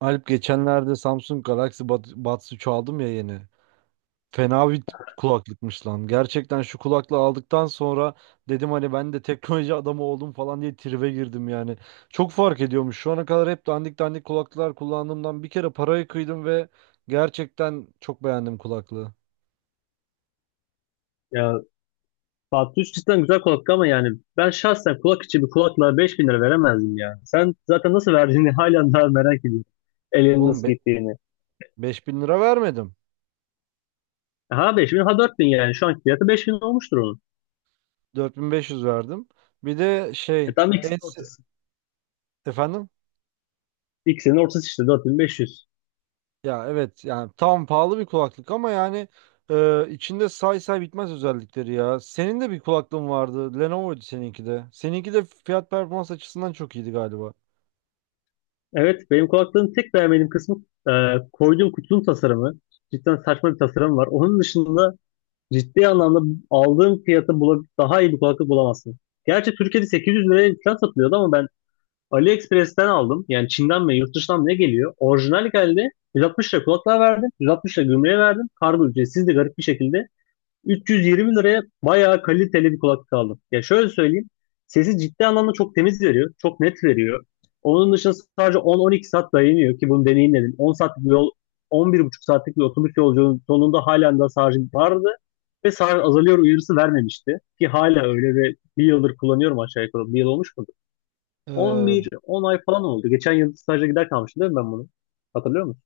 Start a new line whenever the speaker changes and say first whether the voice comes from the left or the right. right: Alp, geçenlerde Samsung Galaxy Buds 3 aldım ya yeni. Fena bir kulaklıkmış lan. Gerçekten şu kulaklığı aldıktan sonra dedim hani ben de teknoloji adamı oldum falan diye tribe girdim yani. Çok fark ediyormuş. Şu ana kadar hep dandik dandik kulaklıklar kullandığımdan bir kere parayı kıydım ve gerçekten çok beğendim kulaklığı.
left: Ya Fatih Üç cidden güzel kulaklık ama yani ben şahsen kulak içi bir kulaklığa 5000 lira veremezdim ya. Sen zaten nasıl verdiğini hala daha merak ediyorum. Elinin
right: Oğlum,
left: nasıl gittiğini.
right: 5.000 lira vermedim.
left: Ha 5000 ha 4000, yani şu anki fiyatı 5000 olmuştur onun.
right: 4.500 verdim. Bir de
left: E
right: şey,
left: tam
right: en
left: ikisinin
right: se-
left: ortası.
right: efendim?
left: İkisinin ortası işte 4500.
right: Ya evet, yani tam pahalı bir kulaklık ama yani, içinde say say bitmez özellikleri ya. Senin de bir kulaklığın vardı. Lenovo'ydu seninki de. Seninki de fiyat performans açısından çok iyiydi galiba.
left: Evet, benim kulaklığın tek beğenmediğim kısmı e, koyduğum kutunun tasarımı. Cidden saçma bir tasarım var. Onun dışında ciddi anlamda aldığım daha iyi bir kulaklık bulamazsın. Gerçi Türkiye'de 800 liraya falan satılıyordu ama ben AliExpress'ten aldım. Yani Çin'den mi yurt dışından mı ne geliyor? Orijinal geldi. 160 lira kulaklığa verdim. 160 lira gümrüğe verdim. Kargo ücretsiz de garip bir şekilde. 320 liraya bayağı kaliteli bir kulaklık aldım. Ya şöyle söyleyeyim. Sesi ciddi anlamda çok temiz veriyor. Çok net veriyor. Onun dışında sadece 10-12 saat dayanıyor ki bunu deneyimledim. 10 saatlik bir yol, 11,5 saatlik bir otobüs yolculuğunun sonunda halen daha şarjım vardı. Ve şarj azalıyor uyarısı vermemişti. Ki hala öyle ve bir yıldır kullanıyorum aşağı yukarı. Bir yıl olmuş mu? 11,
right: E,
left: 10 ay falan oldu. Geçen yıl staja gider kalmıştım değil mi ben bunu? Hatırlıyor musun?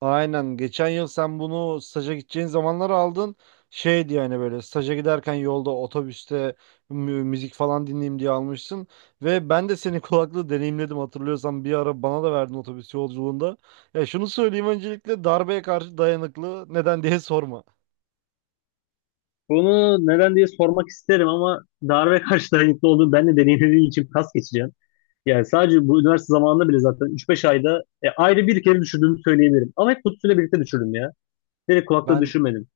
right: aynen geçen yıl sen bunu staja gideceğin zamanlar aldın. Şeydi yani, böyle staja giderken yolda otobüste müzik falan dinleyeyim diye almışsın. Ve ben de senin kulaklığı deneyimledim, hatırlıyorsan bir ara bana da verdin otobüs yolculuğunda. Ya şunu söyleyeyim, öncelikle darbeye karşı dayanıklı, neden diye sorma.
left: Bunu neden diye sormak isterim ama darbe karşı dayanıklı olduğunu ben de deneyimlediğim için pas geçeceğim. Yani sadece bu üniversite zamanında bile zaten ayda bir kere düşürdüğümü söyleyebilirim. Ama hep kutusuyla birlikte düşürdüm ya. Direkt kulakta
right: Ben
left: düşürmedim.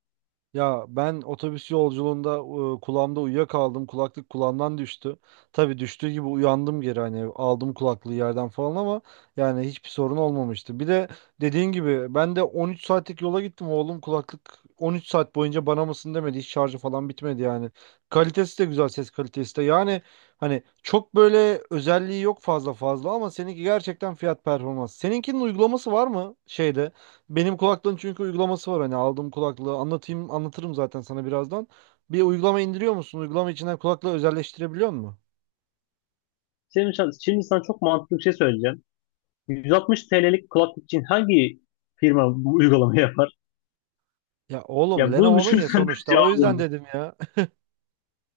right: Ya ben otobüs yolculuğunda, kulağımda uyuyakaldım. Kulaklık kulağımdan düştü. Tabii düştüğü gibi uyandım, geri hani aldım kulaklığı yerden falan ama yani hiçbir sorun olmamıştı. Bir de dediğin gibi ben de 13 saatlik yola gittim oğlum, kulaklık 13 saat boyunca bana mısın demedi. Hiç şarjı falan bitmedi yani. Kalitesi de güzel, ses kalitesi de. Yani hani çok böyle özelliği yok fazla fazla ama seninki gerçekten fiyat performans. Seninkinin uygulaması var mı şeyde? Benim kulaklığın çünkü uygulaması var, hani aldığım kulaklığı anlatayım, anlatırım zaten sana birazdan. Bir uygulama indiriyor musun? Uygulama içinden kulaklığı özelleştirebiliyor musun?
left: Şimdi sana çok mantıklı bir şey söyleyeceğim. 160 TL'lik kulaklık için hangi firma bu uygulamayı yapar?
right: Ya oğlum
left: Ya bunu
right: Lenovo'nun ya
left: düşünürsen de
right: sonuçta, o
left: cevap
right: yüzden
left: olabilir.
right: dedim ya.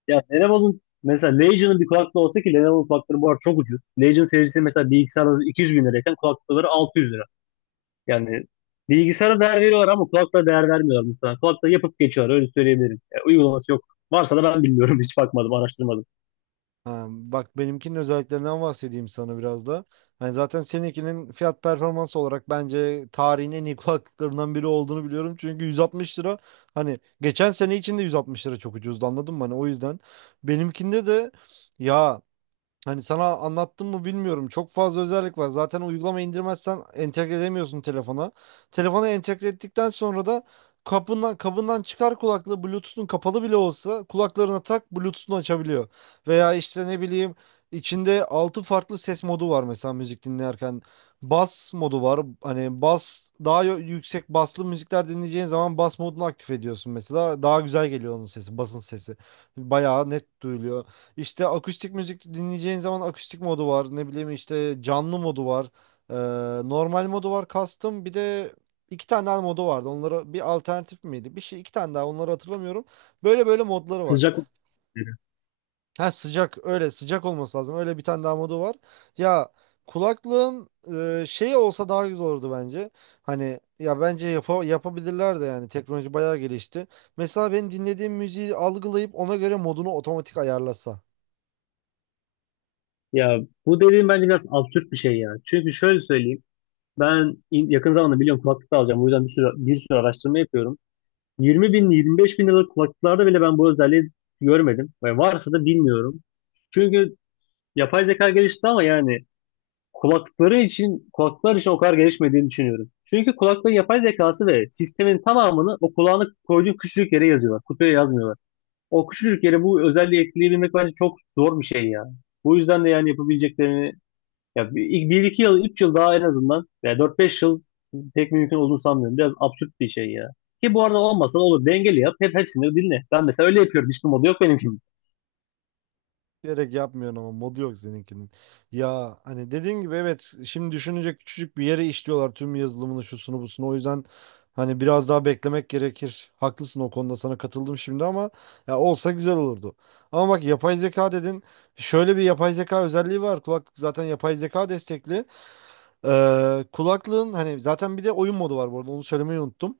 left: Ya Lenovo'nun mesela Legion'ın bir kulaklığı olsa, ki Lenovo'nun kulaklıkları bu arada çok ucuz. Legion serisi mesela bilgisayarda 200 bin lirayken kulaklıkları 600 lira. Yani bilgisayara değer veriyorlar ama kulaklığa değer vermiyorlar mesela. Kulaklığı yapıp geçiyorlar, öyle söyleyebilirim. Ya, uygulaması yok. Varsa da ben bilmiyorum, hiç bakmadım, araştırmadım.
right: Ha, bak benimkinin özelliklerinden bahsedeyim sana biraz da. Hani zaten seninkinin fiyat performans olarak bence tarihin en iyi kulaklıklarından biri olduğunu biliyorum. Çünkü 160 lira, hani geçen sene içinde 160 lira çok ucuzdu, anladın mı? Hani o yüzden benimkinde de, ya, hani sana anlattım mı bilmiyorum. Çok fazla özellik var. Zaten uygulama indirmezsen entegre edemiyorsun telefona. Telefona entegre ettikten sonra da kapından kabından çıkar kulaklığı, Bluetooth'un kapalı bile olsa kulaklarına tak, Bluetooth'unu açabiliyor. Veya işte ne bileyim, içinde 6 farklı ses modu var mesela müzik dinlerken. Bas modu var. Hani bas daha yüksek baslı müzikler dinleyeceğin zaman bas modunu aktif ediyorsun mesela. Daha güzel geliyor onun sesi, basın sesi. Bayağı net duyuluyor. İşte akustik müzik dinleyeceğin zaman akustik modu var. Ne bileyim işte, canlı modu var. Ee, Normal modu var, custom. Bir de iki tane daha modu vardı. Onlara bir alternatif miydi? Bir şey iki tane daha, onları hatırlamıyorum. Böyle böyle modları var.
left: Sıcak mı?
right: Ha sıcak, öyle sıcak olması lazım. Öyle bir tane daha modu var. Ya kulaklığın, şeyi olsa daha güzel olurdu bence. Hani ya bence yapabilirler de, yani teknoloji bayağı gelişti. Mesela benim dinlediğim müziği algılayıp ona göre modunu otomatik ayarlasa.
left: Ya bu dediğim bence biraz absürt bir şey ya. Çünkü şöyle söyleyeyim. Yakın zamanda biliyorum kulaklık da alacağım. O yüzden bir sürü araştırma yapıyorum. 20 bin, 25 bin liralık kulaklıklarda bile ben bu özelliği görmedim. Ve varsa da bilmiyorum. Çünkü yapay zeka gelişti ama yani kulaklar için o kadar gelişmediğini düşünüyorum. Çünkü kulaklığın yapay zekası ve sistemin tamamını o kulağını koyduğun küçücük yere yazıyorlar. Kutuya yazmıyorlar. O küçücük yere bu özelliği ekleyebilmek bence çok zor bir şey ya. Bu yüzden de yani yapabileceklerini ya bir, 1-2 yıl, 3 yıl daha en azından veya 4-5 yıl pek mümkün olduğunu sanmıyorum. Biraz absürt bir şey ya. Ki bu arada olmasa da olur. Dengeli yap. Hepsini dinle. Ben mesela öyle yapıyorum. Hiçbir modu yok benimki.
right: Gerek yapmıyorsun ama, modu yok seninkinin. Ya hani dediğin gibi evet, şimdi düşününce küçücük bir yere işliyorlar tüm yazılımını, şusunu busunu. O yüzden hani biraz daha beklemek gerekir. Haklısın o konuda, sana katıldım şimdi ama ya olsa güzel olurdu. Ama bak yapay zeka dedin. Şöyle bir yapay zeka özelliği var. Kulaklık zaten yapay zeka destekli. Kulaklığın hani zaten bir de oyun modu var bu arada, onu söylemeyi unuttum.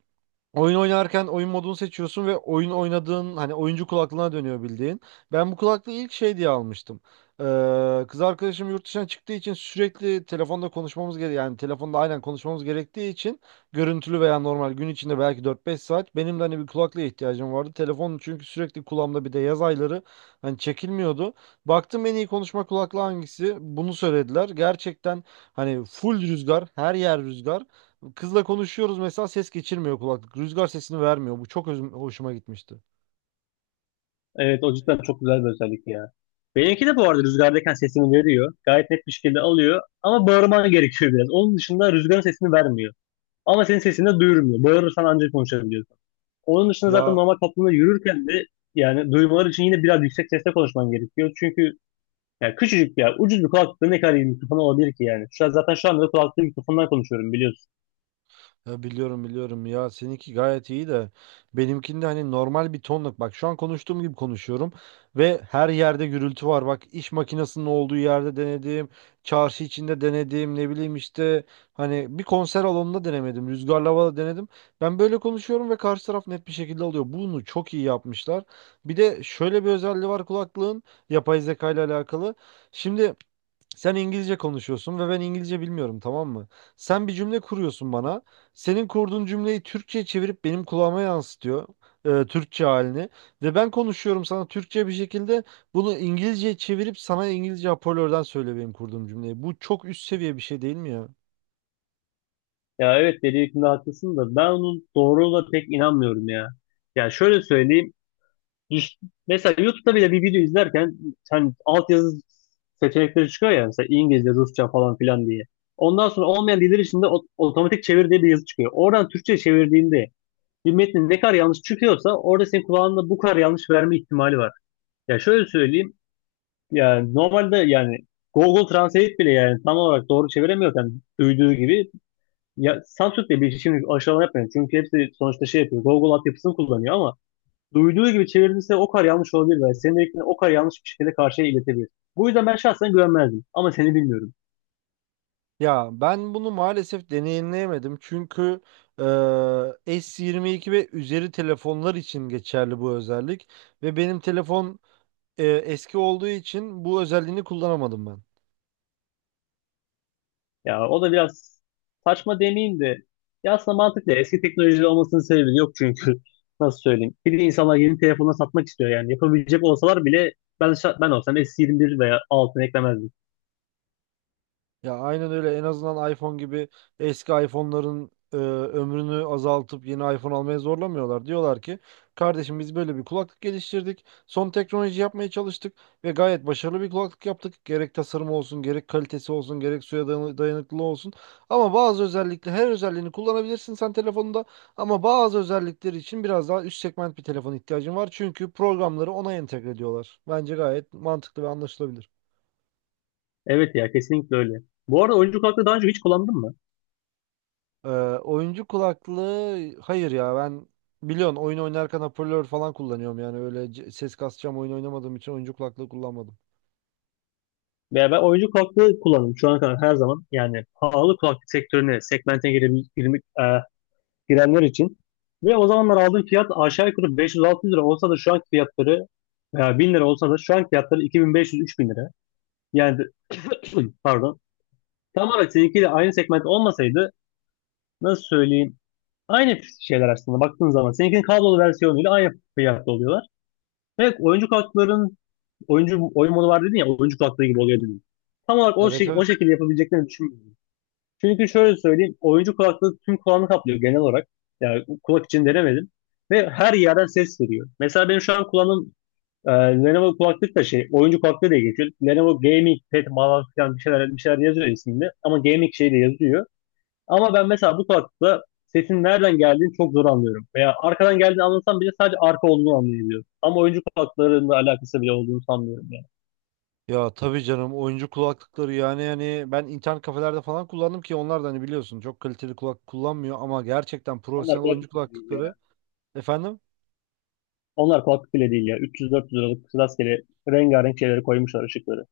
right: Oyun oynarken oyun modunu seçiyorsun ve oyun oynadığın hani oyuncu kulaklığına dönüyor bildiğin. Ben bu kulaklığı ilk şey diye almıştım. Kız arkadaşım yurt dışına çıktığı için sürekli telefonda konuşmamız gerekiyor. Yani telefonda aynen konuşmamız gerektiği için, görüntülü veya normal, gün içinde belki 4-5 saat benim de hani bir kulaklığa ihtiyacım vardı. Telefon çünkü sürekli kulağımda, bir de yaz ayları hani çekilmiyordu. Baktım en iyi konuşma kulaklığı hangisi? Bunu söylediler. Gerçekten hani full rüzgar, her yer rüzgar. Kızla konuşuyoruz mesela, ses geçirmiyor kulaklık. Rüzgar sesini vermiyor. Bu çok hoşuma gitmişti.
left: Evet, o cidden çok güzel bir özellik ya. Benimki de bu arada rüzgardayken sesini veriyor. Gayet net bir şekilde alıyor. Ama bağırman gerekiyor biraz. Onun dışında rüzgarın sesini vermiyor. Ama senin sesini de duyurmuyor. Bağırırsan ancak konuşabiliyorsun. Onun dışında zaten
right: Ya
left: normal toplumda yürürken de yani duymaları için yine biraz yüksek sesle konuşman gerekiyor. Çünkü yani küçücük bir yer. Ucuz bir kulaklıkla ne kadar iyi mikrofon olabilir ki yani. Şu an zaten şu anda da kulaklıklı mikrofondan konuşuyorum, biliyorsun.
right: Ya biliyorum biliyorum ya, seninki gayet iyi de benimkinde hani normal bir tonluk, bak şu an konuştuğum gibi konuşuyorum ve her yerde gürültü var, bak iş makinesinin olduğu yerde denedim, çarşı içinde denedim, ne bileyim işte, hani bir konser alanında denemedim, rüzgarlı havada denedim, ben böyle konuşuyorum ve karşı taraf net bir şekilde alıyor, bunu çok iyi yapmışlar. Bir de şöyle bir özelliği var kulaklığın, yapay zeka ile alakalı. Şimdi sen İngilizce konuşuyorsun ve ben İngilizce bilmiyorum, tamam mı? Sen bir cümle kuruyorsun bana. Senin kurduğun cümleyi Türkçe'ye çevirip benim kulağıma yansıtıyor. Türkçe halini. Ve ben konuşuyorum sana Türkçe bir şekilde, bunu İngilizce'ye çevirip sana İngilizce hoparlörden söylüyor benim kurduğum cümleyi. Bu çok üst seviye bir şey değil mi ya?
left: Ya evet, dediğinde haklısın da ben onun doğruluğuna pek inanmıyorum ya. Yani şöyle söyleyeyim. İş- Mesela YouTube'da bile bir video izlerken hani altyazı seçenekleri çıkıyor ya, mesela İngilizce, Rusça falan filan diye. Ondan sonra olmayan diller içinde otomatik çevir diye bir yazı çıkıyor. Oradan Türkçe çevirdiğinde bir metnin ne kadar yanlış çıkıyorsa orada senin kulağında bu kadar yanlış verme ihtimali var. Ya şöyle söyleyeyim. Yani normalde yani Google Translate bile yani tam olarak doğru çeviremiyorken duyduğu gibi, ya Samsung de bir şimdi aşağılama yapmayın. Çünkü hepsi sonuçta şey yapıyor. Google altyapısını kullanıyor ama duyduğu gibi çevirdiyse o kadar yanlış olabilir ve senin dediklerini o kadar yanlış bir şekilde karşıya iletebilir. Bu yüzden ben şahsen güvenmezdim. Ama seni bilmiyorum.
right: Ya ben bunu maalesef deneyimleyemedim. Çünkü e, S22 ve üzeri telefonlar için geçerli bu özellik. Ve benim telefon eski olduğu için bu özelliğini kullanamadım ben.
left: Ya o da biraz saçma demeyeyim de, ya aslında mantıklı. Eski teknoloji olmasının sebebi yok çünkü. Nasıl söyleyeyim? Bir de insanlar yeni telefonla satmak istiyor yani. Yapabilecek olsalar bile ben olsam S21 veya altını eklemezdim.
right: Ya aynen öyle, en azından iPhone gibi eski iPhone'ların ömrünü azaltıp yeni iPhone almaya zorlamıyorlar. Diyorlar ki kardeşim, biz böyle bir kulaklık geliştirdik. Son teknoloji yapmaya çalıştık ve gayet başarılı bir kulaklık yaptık. Gerek tasarımı olsun, gerek kalitesi olsun, gerek suya dayanıklılığı olsun. Ama bazı özellikle, her özelliğini kullanabilirsin sen telefonunda ama bazı özellikleri için biraz daha üst segment bir telefon ihtiyacın var. Çünkü programları ona entegre ediyorlar. Bence gayet mantıklı ve anlaşılabilir.
left: Evet ya, kesinlikle öyle. Bu arada oyuncu kulaklığı daha önce hiç kullandın mı?
right: Ee, Oyuncu kulaklığı hayır ya, ben biliyorsun oyun oynarken hoparlör falan kullanıyorum, yani öyle ses kasacağım oyun oynamadığım için oyuncu kulaklığı kullanmadım.
left: Veya ben oyuncu kulaklığı kullandım şu ana kadar her zaman. Yani pahalı kulaklık sektörüne, segmente girebil- girmek- e, girenler için. Ve o zamanlar aldığım fiyat aşağı yukarı 500-600 lira olsa da şu anki fiyatları, veya 1000 lira olsa da şu anki fiyatları 2500-3000 lira. Yani pardon. Tamamen seninkiyle aynı segment olmasaydı, nasıl söyleyeyim? Aynı şeyler aslında baktığın zaman. Seninkinin kablolu versiyonuyla aynı fiyatta oluyorlar. Evet, oyuncu oyun modu var dedin ya, oyuncu kartları gibi oluyor dedim. Tam olarak
right: Evet,
left: o
right: evet.
left: şekilde yapabileceklerini düşünmüyorum. Çünkü şöyle söyleyeyim, oyuncu kulaklığı tüm kulağını kaplıyor genel olarak. Yani kulak için denemedim. Ve her yerden ses veriyor. Mesela benim şu an kulağım, Lenovo kulaklık da şey oyuncu kulaklığı diye geçiyor. Lenovo Gaming Pad falan filan bir şeyler yazıyor isminde. Ama gaming şey de yazıyor. Ama ben mesela bu kulaklıkla sesin nereden geldiğini çok zor anlıyorum. Veya arkadan geldiğini anlasam bile sadece arka olduğunu anlayabiliyorum. Ama oyuncu kulaklıklarında alakası bile olduğunu sanmıyorum yani.
right: Ya tabii canım, oyuncu kulaklıkları yani ben internet kafelerde falan kullandım, ki onlar da hani biliyorsun çok kaliteli kulak kullanmıyor ama gerçekten
left: Onlar
right: profesyonel oyuncu
left: kulaklık bile değil ya.
right: kulaklıkları. Efendim?
left: Onlar kulaklık bile değil ya. 300-400 liralık rastgele rengarenk şeyleri koymuşlar ışıkları.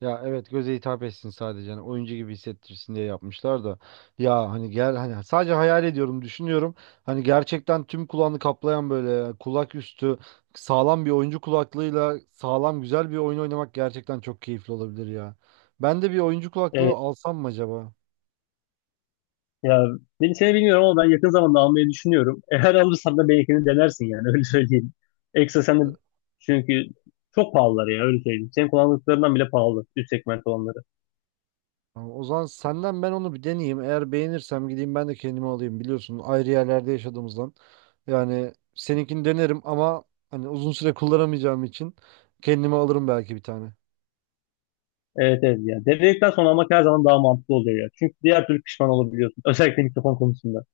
right: Ya evet, göze hitap etsin sadece hani, oyuncu gibi hissettirsin diye yapmışlar da ya hani, gel hani, sadece hayal ediyorum, düşünüyorum hani, gerçekten tüm kulağını kaplayan böyle kulak üstü sağlam bir oyuncu kulaklığıyla sağlam güzel bir oyun oynamak gerçekten çok keyifli olabilir ya. Ben de bir oyuncu kulaklığı
left: Evet
right: alsam mı acaba?
left: ya, seni bilmiyorum ama ben yakın zamanda almayı düşünüyorum. Eğer alırsan da belki denersin, yani öyle söyleyeyim. Ekstra sen de, çünkü çok pahalılar ya, öyle söyleyeyim. Senin kullandıklarından bile pahalı üst segment olanları.
right: Tamam, o zaman senden ben onu bir deneyeyim. Eğer beğenirsem gideyim ben de kendimi alayım. Biliyorsun ayrı yerlerde yaşadığımızdan. Yani seninkini denerim ama hani uzun süre kullanamayacağım için kendime alırım belki bir tane.
left: Evet evet ya. Denedikten sonra almak her zaman daha mantıklı oluyor ya. Çünkü diğer türlü pişman olabiliyorsun. Özellikle mikrofon konusunda.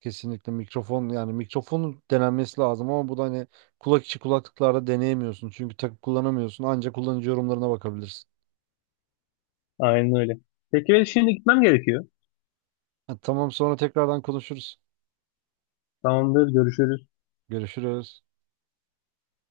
right: Kesinlikle mikrofon, yani mikrofonun denenmesi lazım ama bu da hani kulak içi kulaklıklarda deneyemiyorsun. Çünkü takıp kullanamıyorsun. Ancak kullanıcı yorumlarına bakabilirsin.
left: Aynen öyle. Peki ben şimdi gitmem gerekiyor.
right: Ha, tamam, sonra tekrardan konuşuruz.
left: Tamamdır. Görüşürüz.
right: Görüşürüz.